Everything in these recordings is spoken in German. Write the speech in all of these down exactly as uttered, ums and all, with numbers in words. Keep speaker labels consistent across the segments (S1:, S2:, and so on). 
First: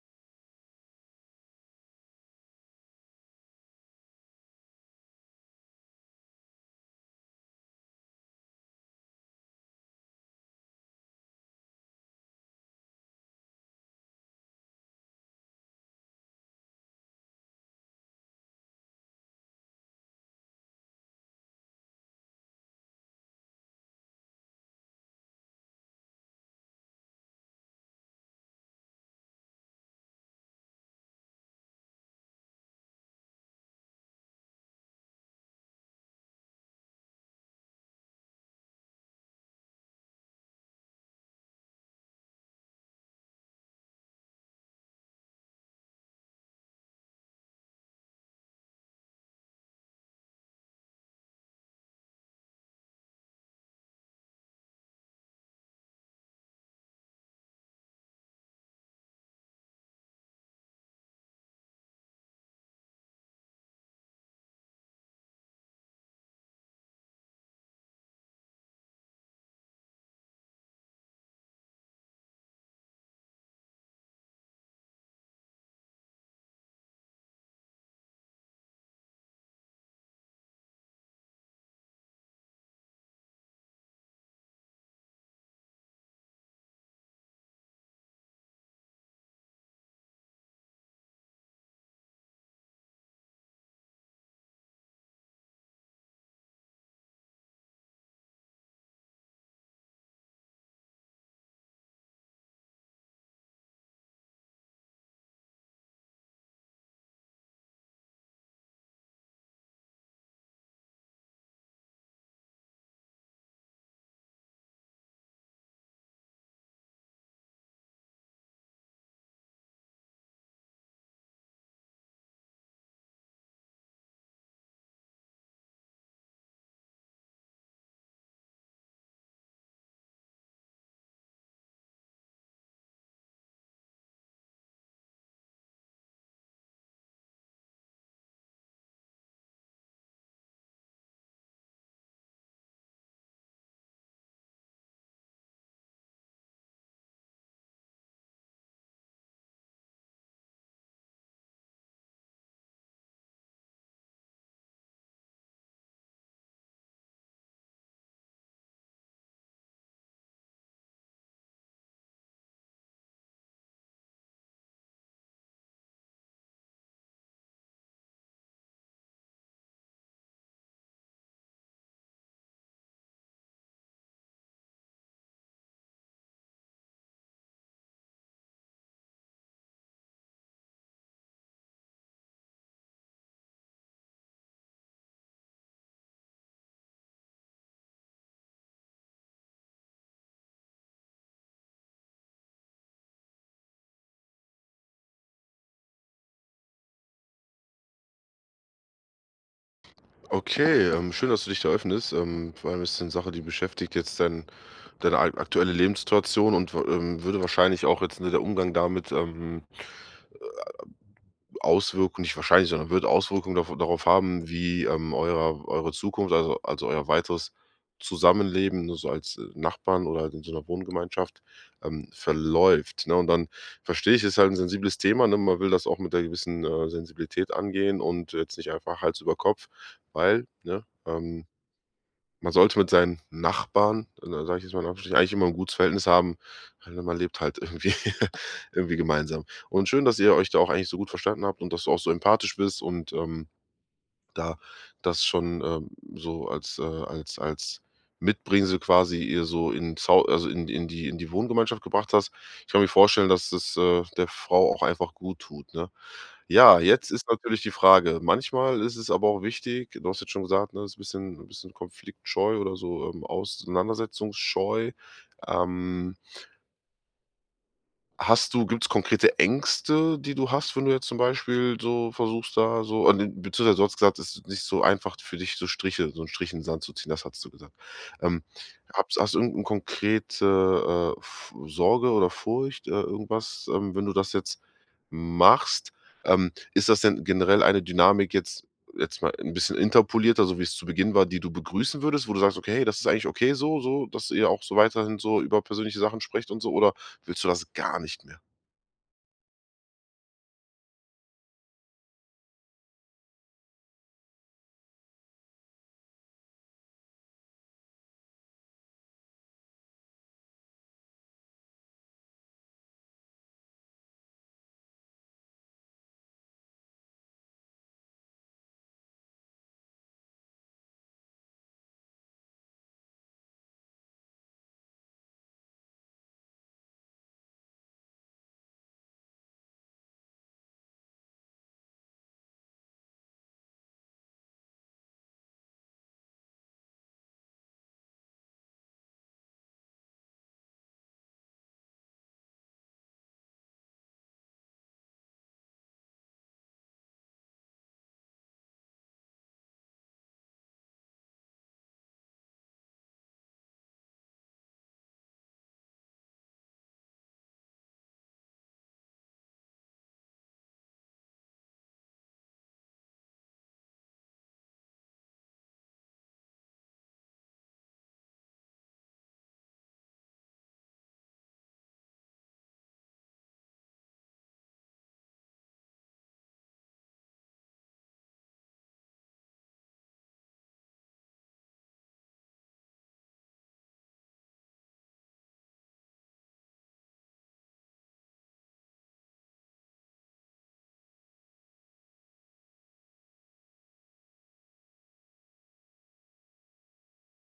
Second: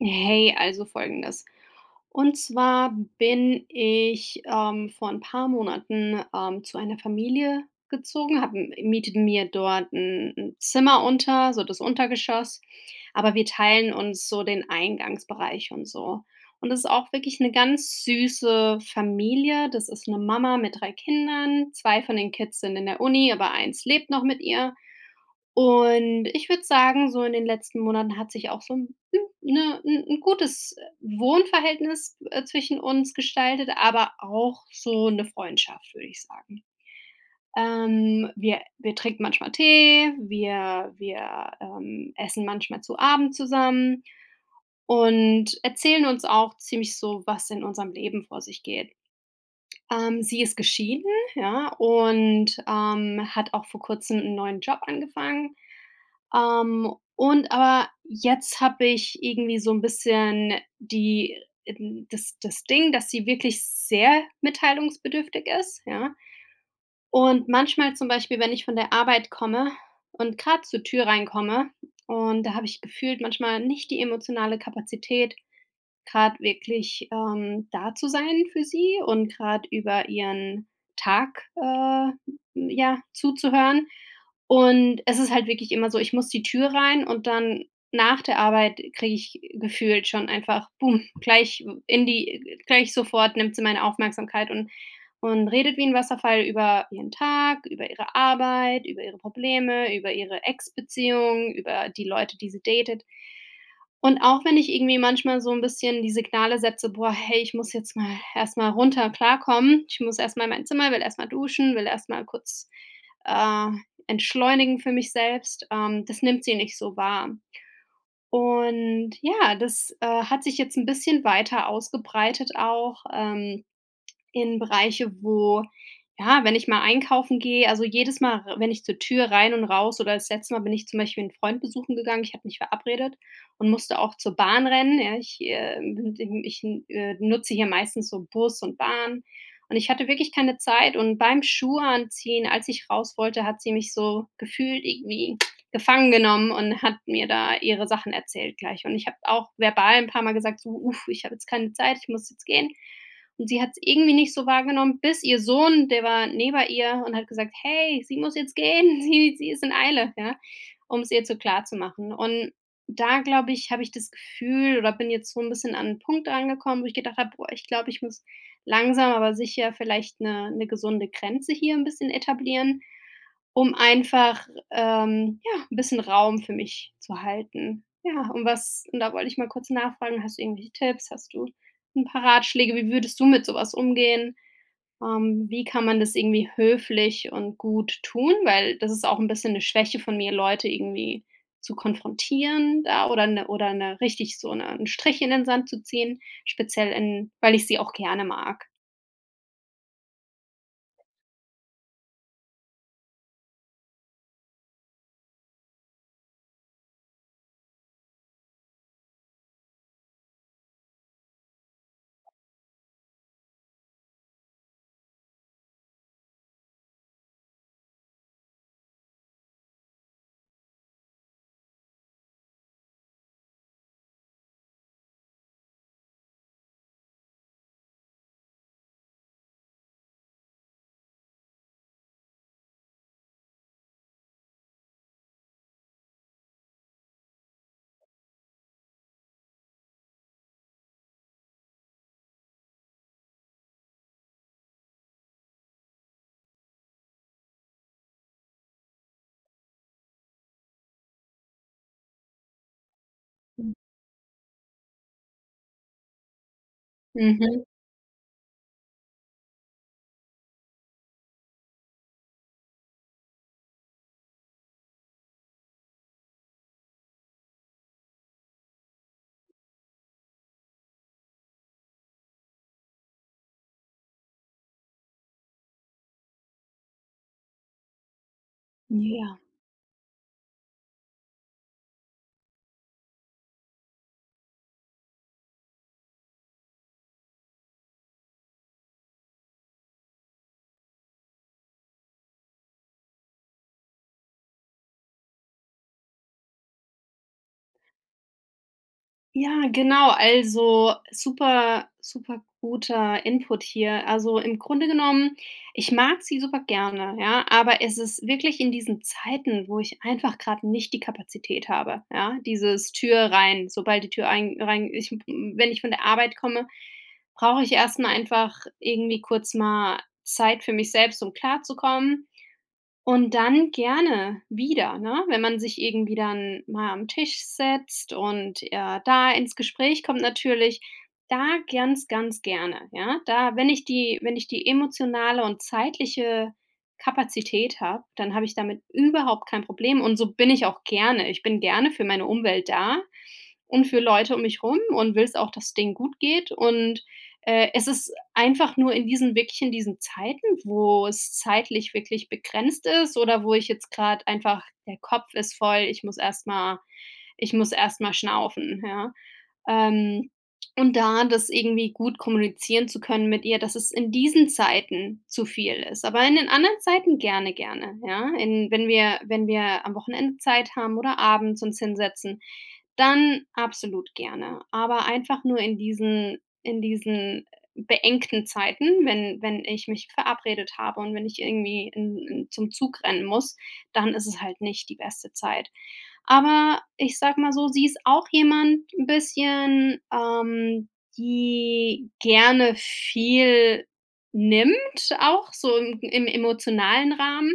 S1: Hey, also Folgendes. Und zwar bin ich, ähm, vor ein paar Monaten, ähm, zu einer Familie gezogen, habe m miete mir dort ein 'n Zimmer unter, so das Untergeschoss, aber wir teilen uns so den Eingangsbereich und so. Und das ist auch wirklich eine ganz süße Familie. Das ist eine Mama mit drei Kindern. Zwei von den Kids sind in der Uni, aber eins lebt noch mit ihr. Und ich würde sagen, so in den letzten Monaten hat sich auch so ein 'ne 'n 'n gutes äh, Wohnverhältnis, äh, zwischen uns gestaltet, aber auch so eine Freundschaft, würde ich sagen. Ähm, wir wir trinken manchmal Tee, wir wir, ähm, essen manchmal zu Abend zusammen und erzählen uns auch ziemlich so, was in unserem Leben vor sich geht. Ähm, sie ist geschieden, ja, und, ähm, hat auch vor Kurzem einen neuen Job angefangen. Ähm, und aber jetzt habe ich irgendwie so ein bisschen die ähm, das das Ding, dass sie wirklich sehr mitteilungsbedürftig ist, ja? Und manchmal zum Beispiel, wenn ich von der Arbeit komme und gerade zur Tür reinkomme, und da habe ich gefühlt manchmal nicht die emotionale Kapazität, gerade wirklich, ähm, da zu sein für sie und gerade über ihren Tag, äh, ja, zuzuhören. Und es ist halt wirklich immer so, ich muss die Tür rein und dann nach der Arbeit kriege ich gefühlt schon einfach, boom, gleich in die äh, gleich sofort nimmt sie meine Aufmerksamkeit und und redet wie ein Wasserfall über ihren Tag, über ihre Arbeit, über ihre Probleme, über ihre Ex-Beziehung, über die Leute, die sie datet. Und auch wenn ich irgendwie manchmal so ein bisschen die Signale setze: „Boah, hey, ich muss jetzt mal erst mal runter klarkommen. Ich muss erst mal in mein Zimmer, will erst mal duschen, will erst mal kurz, äh, entschleunigen für mich selbst", ähm, das nimmt sie nicht so wahr. Und ja, das, äh, hat sich jetzt ein bisschen weiter ausgebreitet auch, ähm in Bereiche, wo, ja, wenn ich mal einkaufen gehe, also jedes Mal, r wenn ich zur Tür rein und raus, oder das letzte Mal bin ich zum Beispiel einen Freund besuchen gegangen, ich habe mich verabredet und musste auch zur Bahn rennen, ja. Ich, äh, bin ich, äh, nutze hier meistens so Bus und Bahn, und ich hatte wirklich keine Zeit, und beim Schuhe anziehen, als ich raus wollte, hat sie mich so gefühlt irgendwie gefangen genommen und hat mir da ihre Sachen erzählt gleich, und ich habe auch verbal ein paar Mal gesagt so: „Uff, ich habe jetzt keine Zeit, ich muss jetzt gehen." Und sie hat es irgendwie nicht so wahrgenommen, bis ihr Sohn, der war neben ihr, und hat gesagt: „Hey, sie muss jetzt gehen, sie sie ist in Eile", ja, um es ihr zu klar zu machen. Und da, glaube ich, habe ich das Gefühl, oder bin jetzt so ein bisschen an 'n Punkt angekommen, wo ich gedacht habe: „Boah, ich glaube, ich muss langsam aber sicher vielleicht eine 'ne gesunde Grenze hier ein bisschen etablieren, um einfach, ähm, ja, ein bisschen Raum für mich zu halten." Ja, und was und da wollte ich mal kurz nachfragen, hast du irgendwelche Tipps? Hast du 'n paar Ratschläge, wie würdest du mit sowas umgehen? Ähm, wie kann man das irgendwie höflich und gut tun? Weil das ist auch 'n bisschen 'ne Schwäche von mir, Leute irgendwie zu konfrontieren da, oder 'ne oder 'ne richtig so 'ne 'n Strich in den Sand zu ziehen, speziell, in weil ich sie auch gerne mag.
S2: Okay, ähm, schön, dass du dich da öffnest. Ähm, vor allem ist es 'ne Sache, die beschäftigt jetzt dein deine ak aktuelle Lebenssituation und w ähm, würde wahrscheinlich auch jetzt, ne, der Umgang damit, ähm, Auswirkungen nicht wahrscheinlich, sondern wird Auswirkungen dav darauf haben, wie, ähm, eurer eure Zukunft, also also euer weiteres Zusammenleben, ne, so als, äh, Nachbarn oder halt in so einer Wohngemeinschaft, ähm, verläuft, ne? Und dann verstehe ich, ist halt ein sensibles Thema, ne? Man will das auch mit 'ner gewissen, äh, Sensibilität angehen und jetzt nicht einfach Hals über Kopf, weil, ne, ähm man sollte mit seinen Nachbarn, äh, sage ich jetzt mal in Anführungsstrichen, eigentlich immer ein gutes Verhältnis haben, weil man lebt halt irgendwie irgendwie gemeinsam. Und schön, dass ihr euch da auch eigentlich so gut verstanden habt und dass du auch so empathisch bist und, ähm da das schon, ähm, so als, äh als als Mitbringsel quasi ihr so in Zau also in in die in die Wohngemeinschaft gebracht hast. Ich kann mir vorstellen, dass
S1: Mhm.
S2: das, äh, der Frau auch einfach gut tut, ne? Ja, jetzt ist natürlich die Frage, manchmal ist es aber auch wichtig, du hast jetzt schon gesagt, ne, ist ein bisschen ein bisschen konfliktscheu oder so, ähm, auseinandersetzungsscheu. Ähm Hast du Gibt es konkrete Ängste, die du hast, wenn du jetzt zum Beispiel so versuchst, da so? Und den, beziehungsweise du hast gesagt, es ist nicht so einfach für dich, so Striche so 'n Strich in den Sand zu ziehen, das hast du gesagt. Ähm,
S1: Mhm,
S2: hab's hast
S1: ja.
S2: du irgend konkrete, äh, F Sorge oder Furcht, äh, irgendwas, ähm, wenn du das jetzt machst, ähm, ist das denn generell eine Dynamik jetzt jetzt mal ein bisschen interpolierter, so wie es zu Beginn war, die du begrüßen würdest, wo du sagst: „Okay, hey, das ist eigentlich okay so so, dass ihr auch so weiterhin so über persönliche Sachen sprecht und so“, oder willst du das gar nicht mehr?
S1: Ja, genau. Also, super, super guter Input hier. Also, im Grunde genommen, ich mag sie super gerne, ja, aber es ist wirklich in diesen Zeiten, wo ich einfach gerade nicht die Kapazität habe, ja, dieses Tür rein, sobald die Tür ein rein ich wenn ich von der Arbeit komme, brauche ich erst mal einfach irgendwie kurz mal Zeit für mich selbst, um klarzukommen. Und dann gerne wieder, ne? Wenn man sich irgendwie dann mal am Tisch setzt und, äh, da ins Gespräch kommt, natürlich da ganz, ganz gerne, ja? Da wenn ich die wenn ich die emotionale und zeitliche Kapazität habe, dann habe ich damit überhaupt kein Problem, und so bin ich auch gerne. Ich bin gerne für meine Umwelt da und für Leute um mich rum und will's auch, dass es denen gut geht, und äh, es ist einfach nur in diesen, wirklich in diesen Zeiten, wo es zeitlich wirklich begrenzt ist, oder wo ich jetzt grad einfach der Kopf ist voll, ich muss erst mal ich muss erst mal schnaufen, ja? Ähm, und da das irgendwie gut kommunizieren zu können mit ihr, dass es in diesen Zeiten zu viel ist, aber in den anderen Zeiten gerne, gerne, ja? In wenn wir wenn wir am Wochenende Zeit haben oder abends uns hinsetzen, dann absolut gerne. Aber einfach nur in diesen, in diesen beengten Zeiten, wenn wenn ich mich verabredet habe, und wenn ich irgendwie in in zum Zug rennen muss, dann ist es halt nicht die beste Zeit. Aber ich sage mal so, sie ist auch jemand ein bisschen, ähm, die gerne viel nimmt, auch so im im emotionalen Rahmen.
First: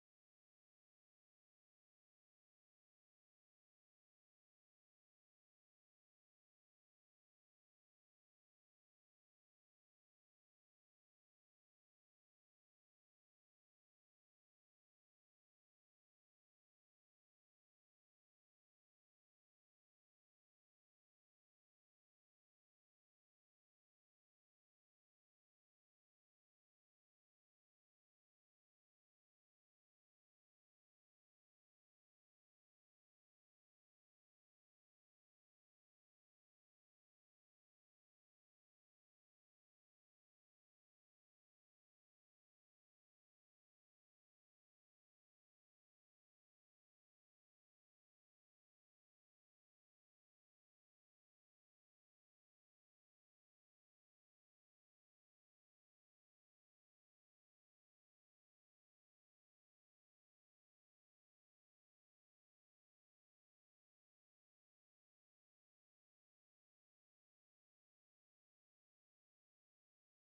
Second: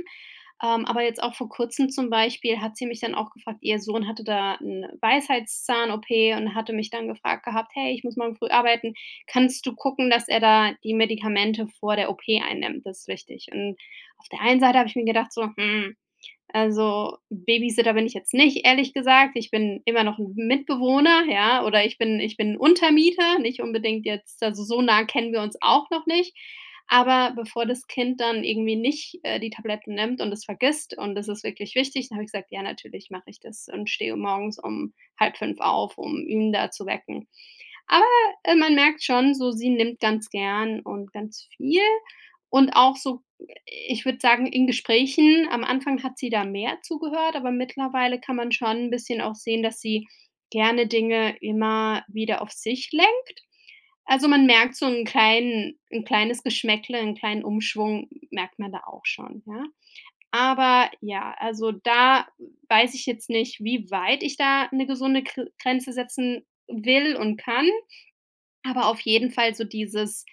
S1: Ähm, aber jetzt auch vor Kurzem zum Beispiel hat sie mich dann auch gefragt, ihr Sohn hatte da 'ne Weisheitszahn-O P, und hatte mich dann gefragt gehabt: „Hey, ich muss morgen früh arbeiten. Kannst du gucken, dass er da die Medikamente vor der O P einnimmt? Das ist wichtig." Und auf der einen Seite habe ich mir gedacht so: „Hm", also, Babysitter bin ich jetzt nicht, ehrlich gesagt. Ich bin immer noch 'n Mitbewohner, ja, oder ich bin, ich bin ein Untermieter, nicht unbedingt, jetzt also, so nah kennen wir uns auch noch nicht. Aber bevor das Kind dann irgendwie nicht, äh, die Tabletten nimmt und es vergisst, und das ist wirklich wichtig, dann habe ich gesagt: „Ja, natürlich mache ich das", und stehe morgens um halb fünf auf, um ihn da zu wecken. Aber, äh, man merkt schon so, sie nimmt ganz gern und ganz viel. Und auch so, ich würde sagen, in Gesprächen am Anfang hat sie da mehr zugehört, aber mittlerweile kann man schon 'n bisschen auch sehen, dass sie gerne Dinge immer wieder auf sich lenkt. Also, man merkt so 'n kleinen 'n kleines Geschmäckle, 'n kleinen Umschwung merkt man da auch schon, ja. Aber ja, also, da weiß ich jetzt nicht, wie weit ich da 'ne gesunde Gr Grenze setzen will und kann. Aber auf jeden Fall so dieses,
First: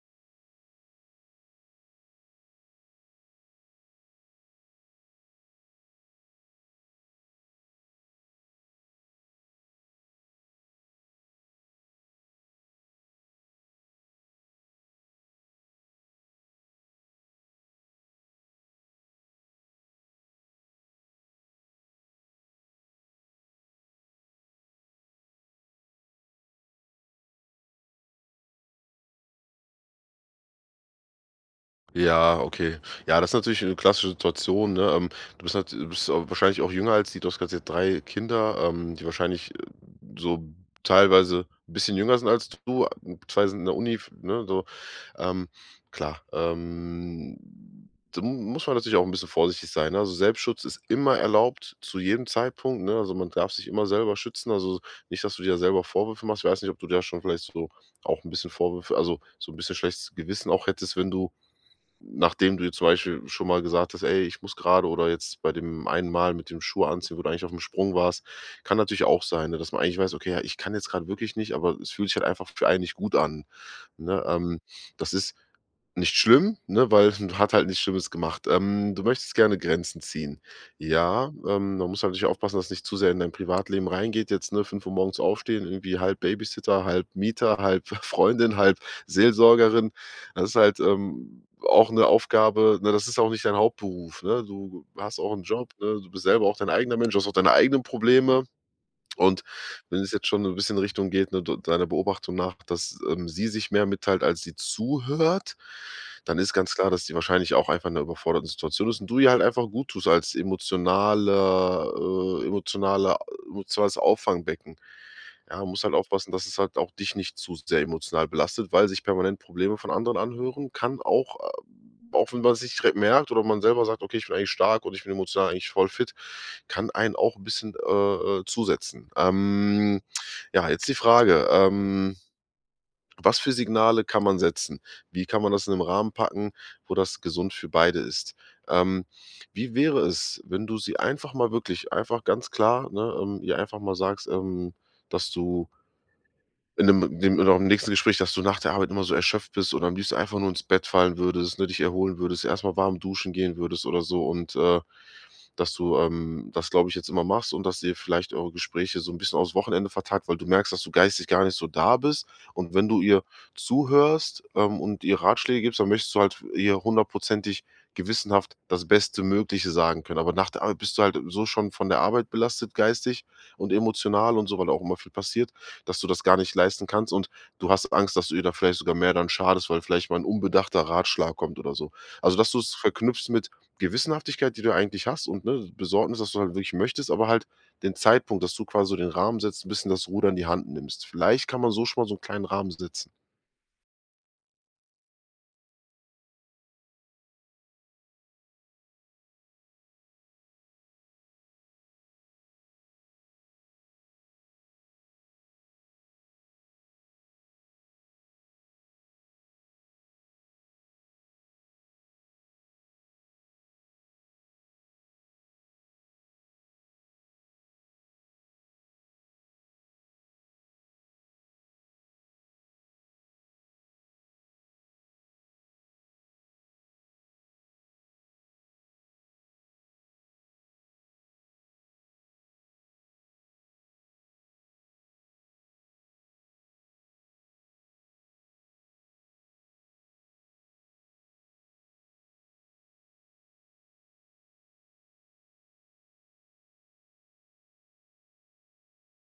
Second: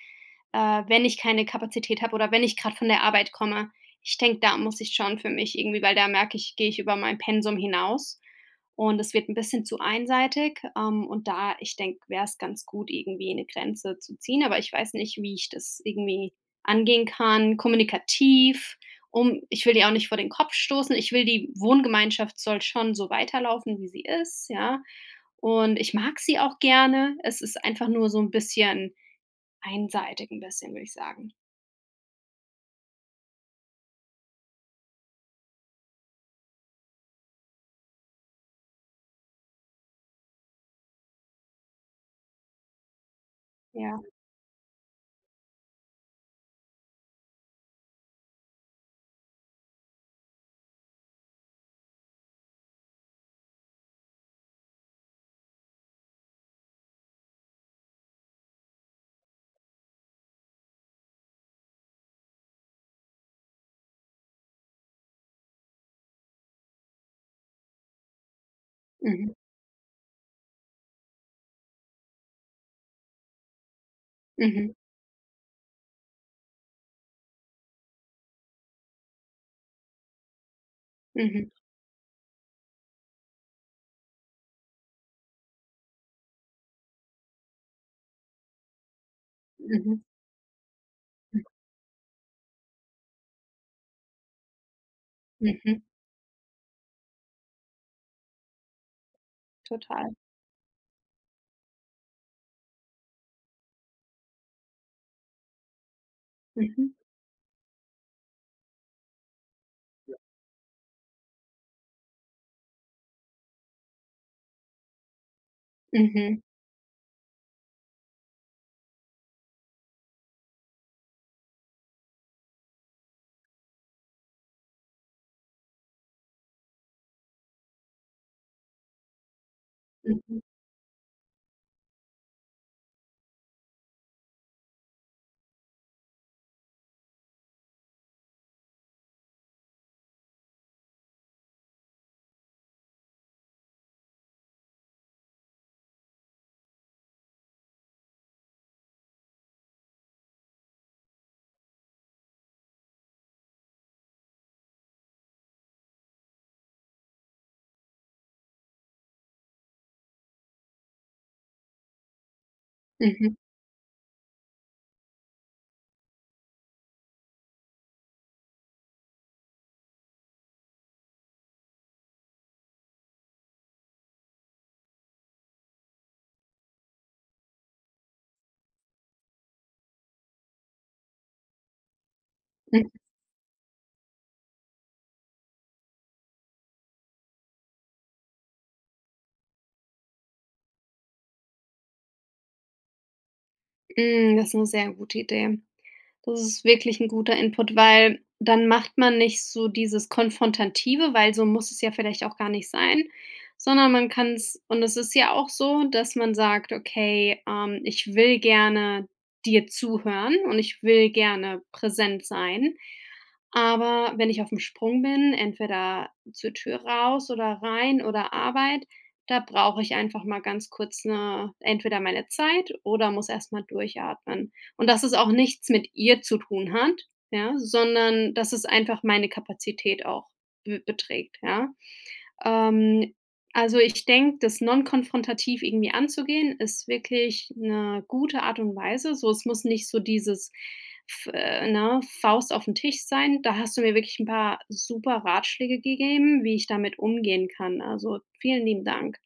S1: äh, wenn ich keine Kapazität habe oder wenn ich gerade von der Arbeit komme, ich denke, da muss ich schon für mich irgendwie, weil da merke ich, gehe ich über mein Pensum hinaus, und es wird ein bisschen zu einseitig. Ähm, und da, ich denke, wäre es ganz gut, irgendwie eine Grenze zu ziehen, aber ich weiß nicht, wie ich das irgendwie angehen kann, kommunikativ, um, ich will die auch nicht vor den Kopf stoßen. Ich will die, Wohngemeinschaft soll schon so weiterlaufen, wie sie ist, ja. Und ich mag sie auch gerne. Es ist einfach nur so ein bisschen einseitig, ein bisschen, würde ich sagen.
S2: Ja, okay. Ja, das ist natürlich eine klassische Situation, ne? Ähm, du bist nat du bist au wahrscheinlich auch jünger als die. Du hast grad gesagt, drei Kinder, ähm, die wahrscheinlich, äh, so teilweise ein bisschen jünger sind als du. äh, Zwei sind in der Uni,
S1: Ja.
S2: f ne, so. Ähm, klar, ähm, da mu- muss man natürlich auch ein bisschen vorsichtig sein, ne? Also, Selbstschutz ist immer erlaubt zu jedem Zeitpunkt, ne? Also, man darf sich immer selber schützen. Also, nicht, dass du dir selber Vorwürfe machst. Ich weiß nicht, ob du da schon vielleicht so auch ein bisschen Vorwürfe, also so ein bisschen schlechtes Gewissen auch hättest, wenn du. Nachdem du jetzt zum Beispiel schon mal gesagt hast: „Ey, ich muss gerade“ oder jetzt bei dem einen Mal mit dem Schuh anziehen, wo du eigentlich auf dem Sprung warst. Kann natürlich auch
S1: Mhm.
S2: sein, ne, dass man eigentlich weiß: „Okay, ja, ich kann jetzt gerade wirklich nicht, aber es fühlt sich halt einfach für einen nicht gut an“, ne? Ähm,
S1: Mhm.
S2: das ist nicht schlimm, ne, weil hat halt nichts Schlimmes gemacht. Ähm, du möchtest gerne Grenzen ziehen. Ja,
S1: Mhm.
S2: ähm, man muss halt natürlich aufpassen, dass es nicht zu sehr in dein Privatleben reingeht. Jetzt, ne, fünf Uhr morgens aufstehen, irgendwie halb Babysitter, halb Mieter, halb Freundin, halb Seelsorgerin.
S1: Mhm.
S2: Das ist halt, ähm, auch eine Aufgabe, ne, das ist auch nicht dein Hauptberuf, ne? Du hast auch einen Job,
S1: Mhm.
S2: ne? Du bist selber auch dein eigener Mensch, du hast auch deine eigenen Probleme. Und wenn es
S1: Total.
S2: jetzt schon so 'n bisschen Richtung geht, ne, d deiner Beobachtung nach, dass, ähm, sie sich mehr mitteilt, als sie zuhört, dann ist ganz
S1: Mhm.
S2: klar, dass sie wahrscheinlich auch einfach in 'ner überforderten Situation ist und du ihr halt einfach guttust als emotionaler äh, emotionaler emotionales Auffangbecken. Ja, man muss halt aufpassen,
S1: Mhm.
S2: dass es halt auch dich nicht zu sehr emotional belastet, weil sich permanent Probleme von anderen anhören kann auch, äh, auch wenn man's nicht direkt merkt oder man selber sagt: „Okay, ich bin eigentlich stark und ich bin emotional eigentlich voll fit“, kann einen auch ein bisschen, äh, äh, zusetzen. Ähm,
S1: Mhm.
S2: ja, jetzt die Frage, ähm, was für Signale kann man setzen? Wie kann man das in einem Rahmen packen, wo das gesund für beide ist? Ähm, wie wäre es, wenn du sie einfach mal wirklich einfach ganz klar, ne, ähm, ihr einfach mal sagst, ähm, dass du in 'nem dem oder im nächsten Gespräch, dass du nach der Arbeit immer so erschöpft bist und am liebsten einfach nur ins Bett fallen würdest, ne, dich erholen würdest, erstmal warm duschen gehen würdest oder so und, äh dass du, ähm, das, glaube ich, jetzt immer machst und dass ihr vielleicht eure Gespräche so ein bisschen aufs Wochenende vertagt, weil du merkst, dass du geistig gar nicht so da bist. Und wenn du ihr
S1: Mhm.
S2: zuhörst, ähm, und ihr Ratschläge gibst, dann möchtest du halt ihr hundertprozentig gewissenhaft das Beste Mögliche sagen können. Aber nach der Arbeit bist du halt so schon von der Arbeit belastet, geistig und emotional und so, weil auch immer viel passiert, dass du das gar nicht leisten kannst und du hast Angst, dass du ihr da vielleicht sogar mehr dann schadest, weil vielleicht mal ein unbedachter Ratschlag kommt oder so. Also, dass du es
S1: Hm,
S2: verknüpfst mit Gewissenhaftigkeit, die du eigentlich hast und, ne, Besorgnis, dass du halt wirklich möchtest, aber halt den Zeitpunkt, dass du quasi so den Rahmen setzt, ein bisschen das Ruder in die Hand nimmst. Vielleicht kann man so schon mal so einen kleinen Rahmen setzen.
S1: hm, das ist eine sehr gute Idee. Das ist wirklich ein guter Input, weil dann macht man nicht so dieses Konfrontative, weil so muss es ja vielleicht auch gar nicht sein, sondern man kann es, und es ist ja auch so, dass man sagt: „Okay, ähm, ich will gerne dir zuhören und ich will gerne präsent sein." Aber wenn ich auf dem Sprung bin, entweder zur Tür raus oder rein oder Arbeit, da brauche ich einfach mal ganz kurz, 'ne entweder meine Zeit, oder muss erst mal durchatmen. Und dass es auch nichts mit ihr zu tun hat, ja, sondern dass es einfach meine Kapazität auch be beträgt, ja? Ähm, also, ich denke, das nonkonfrontativ irgendwie anzugehen, ist wirklich eine gute Art und Weise. So, es muss nicht so dieses, f äh, ne, Faust auf den Tisch sein. Da hast du mir wirklich ein paar super Ratschläge gegeben, wie ich damit umgehen kann. Also, vielen lieben Dank.